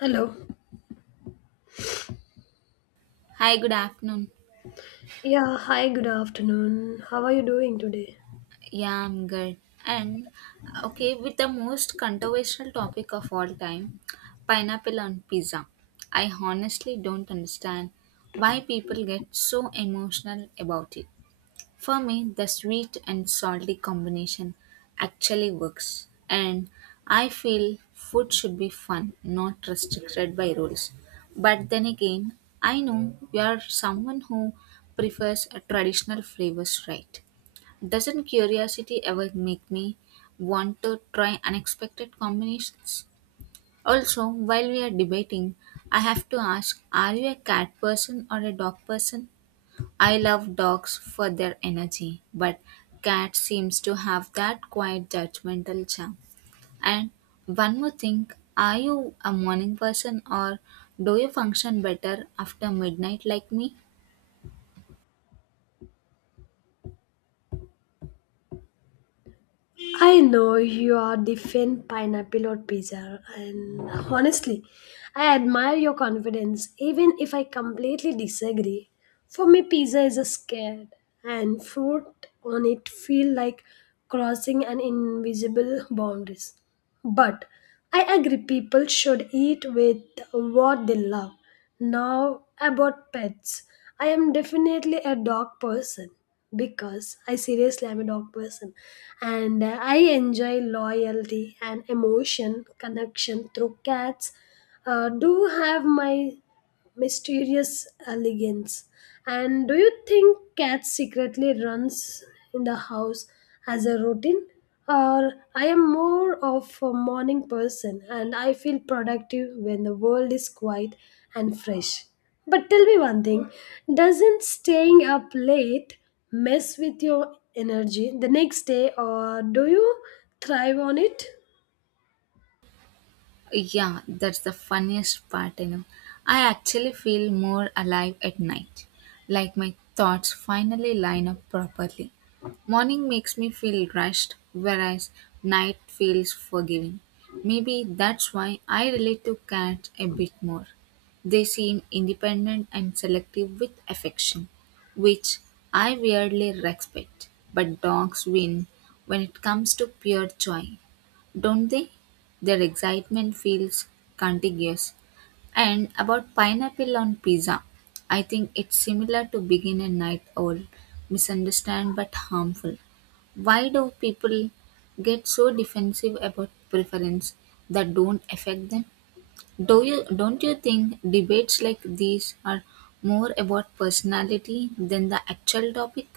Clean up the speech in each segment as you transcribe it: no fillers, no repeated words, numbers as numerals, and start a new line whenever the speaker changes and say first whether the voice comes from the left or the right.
left: Hello.
right: Hi, good afternoon.
left: Yeah, hi, good afternoon. How are you doing today?
right: Yeah, I'm good. And okay, with the most controversial topic of all time, pineapple on pizza. I honestly don't understand why people get so emotional about it. For me, the sweet and salty combination actually works, and I feel food should be fun, not restricted by rules. But then again, I know you are someone who prefers a traditional flavors, right? Doesn't curiosity ever make me want to try unexpected combinations? Also, while we are debating, I have to ask, are you a cat person or a dog person? I love dogs for their energy, but cat seems to have that quiet judgmental charm. And one more thing, are you a morning person or do you function better after midnight like me?
left: I know you are the fan pineapple or pizza, and honestly, I admire your confidence even if I completely disagree. For me, pizza is a scared, and fruit on it feel like crossing an invisible boundaries. But I agree people should eat with what they love. Now about pets, I am definitely a dog person because I seriously am a dog person and I enjoy loyalty and emotion connection through cats. Do have my mysterious elegance. And do you think cat secretly runs in the house as a routine? Or I am more of a morning person and I feel productive when the world is quiet and fresh. But tell me one thing, doesn't staying up late mess with your energy the next day, or do you thrive on it?
right: Yeah, that's the funniest part, I actually feel more alive at night. Like my thoughts finally line up properly. Morning makes me feel rushed, whereas night feels forgiving. Maybe that's why I relate to cats a bit more. They seem independent and selective with affection, which I weirdly respect. But dogs win when it comes to pure joy, don't they? Their excitement feels contagious. And about pineapple on pizza, I think it's similar to begin a night owl, misunderstand but harmful. Why do people get so defensive about preference that don't affect them? Do you, don't you think debates like these are more about personality than the actual topic?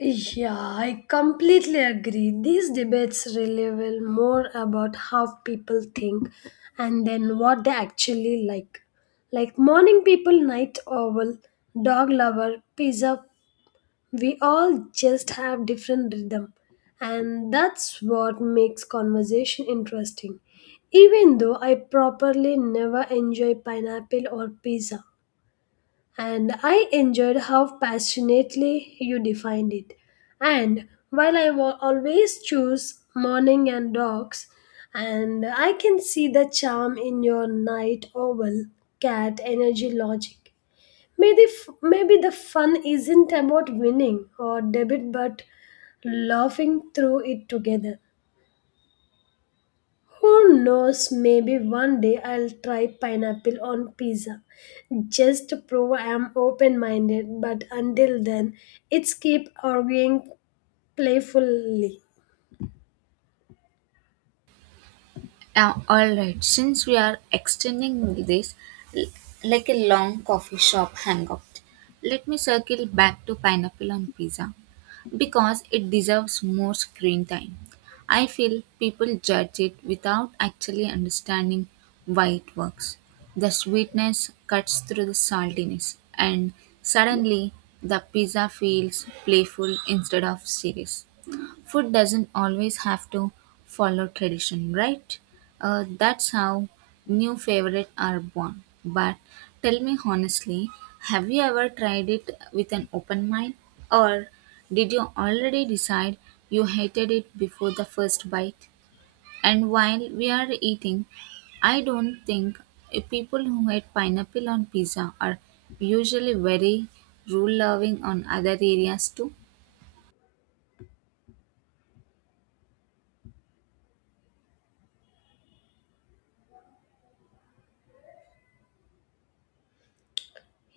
left: Yeah, I completely agree. These debates really reveal more about how people think and then what they actually like. Like morning people, night owl, dog lover, pizza, we all just have different rhythm. And that's what makes conversation interesting. Even though I properly never enjoy pineapple or pizza and I enjoyed how passionately you defined it. And while I will always choose morning and dogs, and I can see the charm in your night owl cat energy logic. Maybe the fun isn't about winning or debit, but laughing through it together. Who knows, maybe one day I'll try pineapple on pizza. Just to prove I'm open minded, but until then, it's keep arguing playfully.
right: All right, since we are extending this l- like a long coffee shop hangout, let me circle back to pineapple on pizza because it deserves more screen time. I feel people judge it without actually understanding why it works. The sweetness cuts through the saltiness, and suddenly the pizza feels playful instead of serious. Food doesn't always have to follow tradition, right? That's how new favorites are born. But tell me honestly, have you ever tried it with an open mind? Or did you already decide you hated it before the first bite? And while we are eating, I don't think people who hate pineapple on pizza are usually very rule loving on other areas too.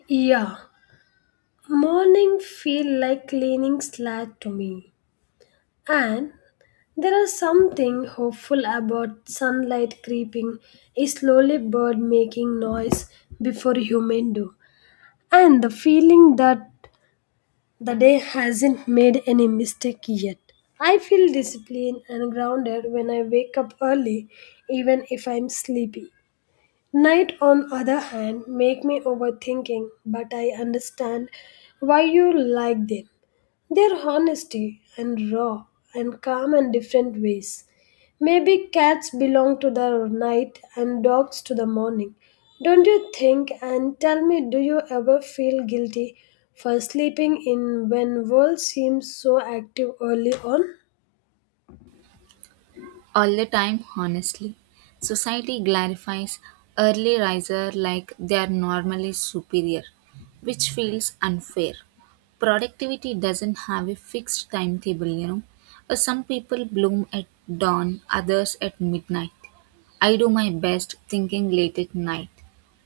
left: Yeah, morning feel like cleaning slate to me. And there is something hopeful about sunlight creeping, a slowly bird making noise before human do. And the feeling that the day hasn't made any mistake yet. I feel disciplined and grounded when I wake up early, even if I'm sleepy. Night, on other hand, make me overthinking, but I understand why you like them. Their honesty and raw and calm and different ways. Maybe cats belong to the night and dogs to the morning. Don't you think? And tell me, do you ever feel guilty for sleeping in when world seems so active early on?
right: All the time, honestly. Society glorifies early riser like they are normally superior, which feels unfair. Productivity doesn't have a fixed timetable, Some people bloom at dawn, others at midnight. I do my best thinking late at night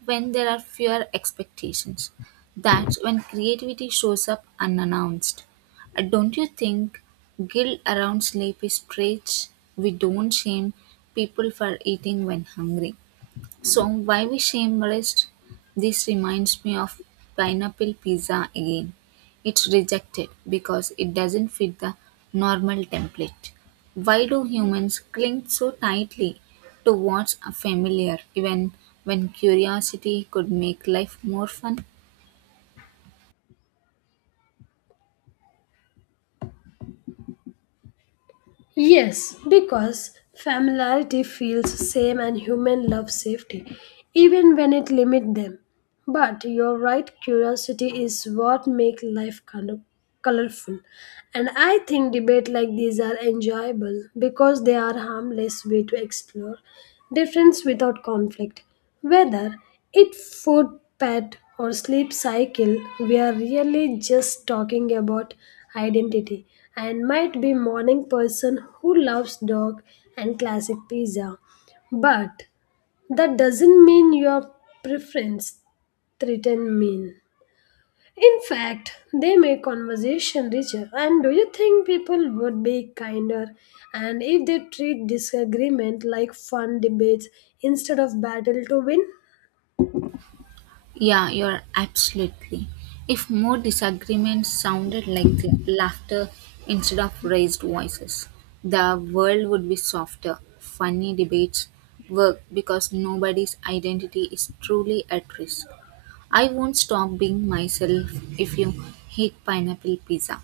right: when there are fewer expectations. That's when creativity shows up unannounced. Don't you think guilt around sleep is strange? We don't shame people for eating when hungry. So why we shame rest? This reminds me of pineapple pizza again. It's rejected because it doesn't fit the normal template. Why do humans cling so tightly to what's familiar even when curiosity could make life more fun?
left: Yes, because familiarity feels same and human love safety, even when it limits them. But you're right, curiosity is what makes life kind of colorful. And I think debate like these are enjoyable because they are harmless way to explore difference without conflict. Whether it food, pet, or sleep cycle, we are really just talking about identity and might be morning person who loves dog and classic pizza. But that doesn't mean your preference threaten mean. In fact, they make conversation richer. And do you think people would be kinder and if they treat disagreement like fun debates instead of battle to win?
right: Yeah, you're absolutely. If more disagreements sounded like the laughter instead of raised voices, the world would be softer. Funny debates work because nobody's identity is truly at risk. I won't stop being myself if you hate pineapple pizza.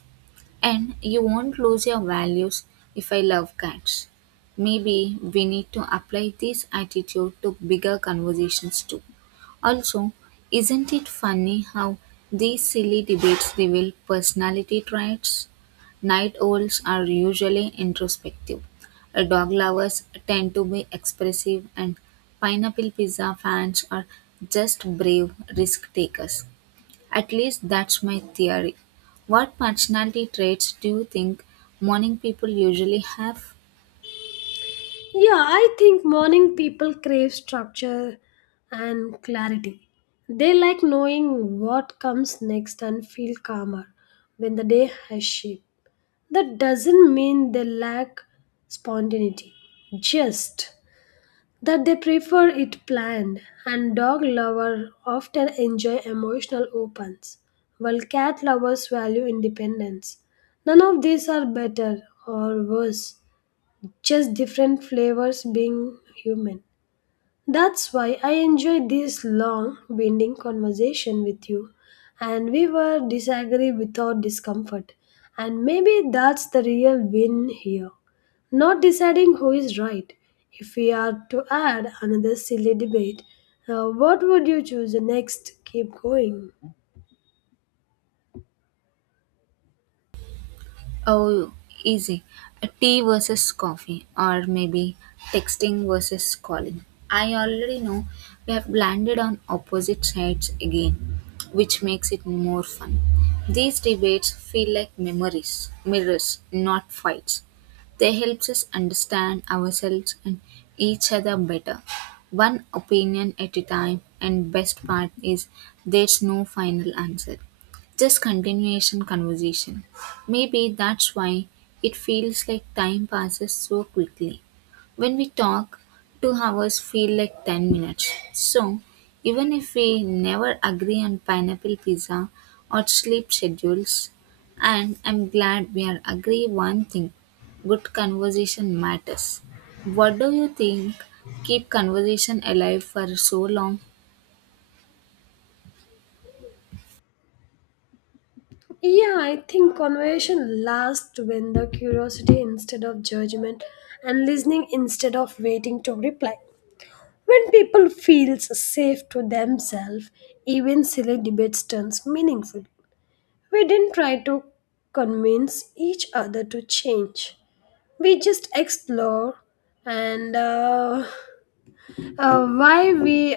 right: And you won't lose your values if I love cats. Maybe we need to apply this attitude to bigger conversations too. Also, isn't it funny how these silly debates reveal personality traits? Night owls are usually introspective. Dog lovers tend to be expressive, and pineapple pizza fans are just brave risk takers. At least that's my theory. What personality traits do you think morning people usually have?
left: Yeah, I think morning people crave structure and clarity. They like knowing what comes next and feel calmer when the day has shape. That doesn't mean they lack spontaneity. Just that they prefer it planned and dog lovers often enjoy emotional opens while cat lovers value independence, none of these are better or worse, just different flavors being human. That's why I enjoyed this long, winding conversation with you, and we were disagree without discomfort. And maybe that's the real win here. Not deciding who is right. If we are to add another silly debate, what would you choose next? Keep going.
right: Oh, easy. A tea versus coffee, or maybe texting versus calling. I already know we have landed on opposite sides again, which makes it more fun. These debates feel like memories, mirrors, not fights. They help us understand ourselves and each other better. One opinion at a time, and best part is there's no final answer. Just continuation conversation. Maybe that's why it feels like time passes so quickly. When we talk, 2 hours feel like 10 minutes. So, even if we never agree on pineapple pizza or sleep schedules, and I'm glad we are agree one thing good conversation matters. What do you think keep conversation alive for so long?
left: Yeah, I think conversation lasts when the curiosity instead of judgment and listening instead of waiting to reply. When people feels safe to themselves, even silly debates turns meaningful. We didn't try to convince each other to change. We just explore and why we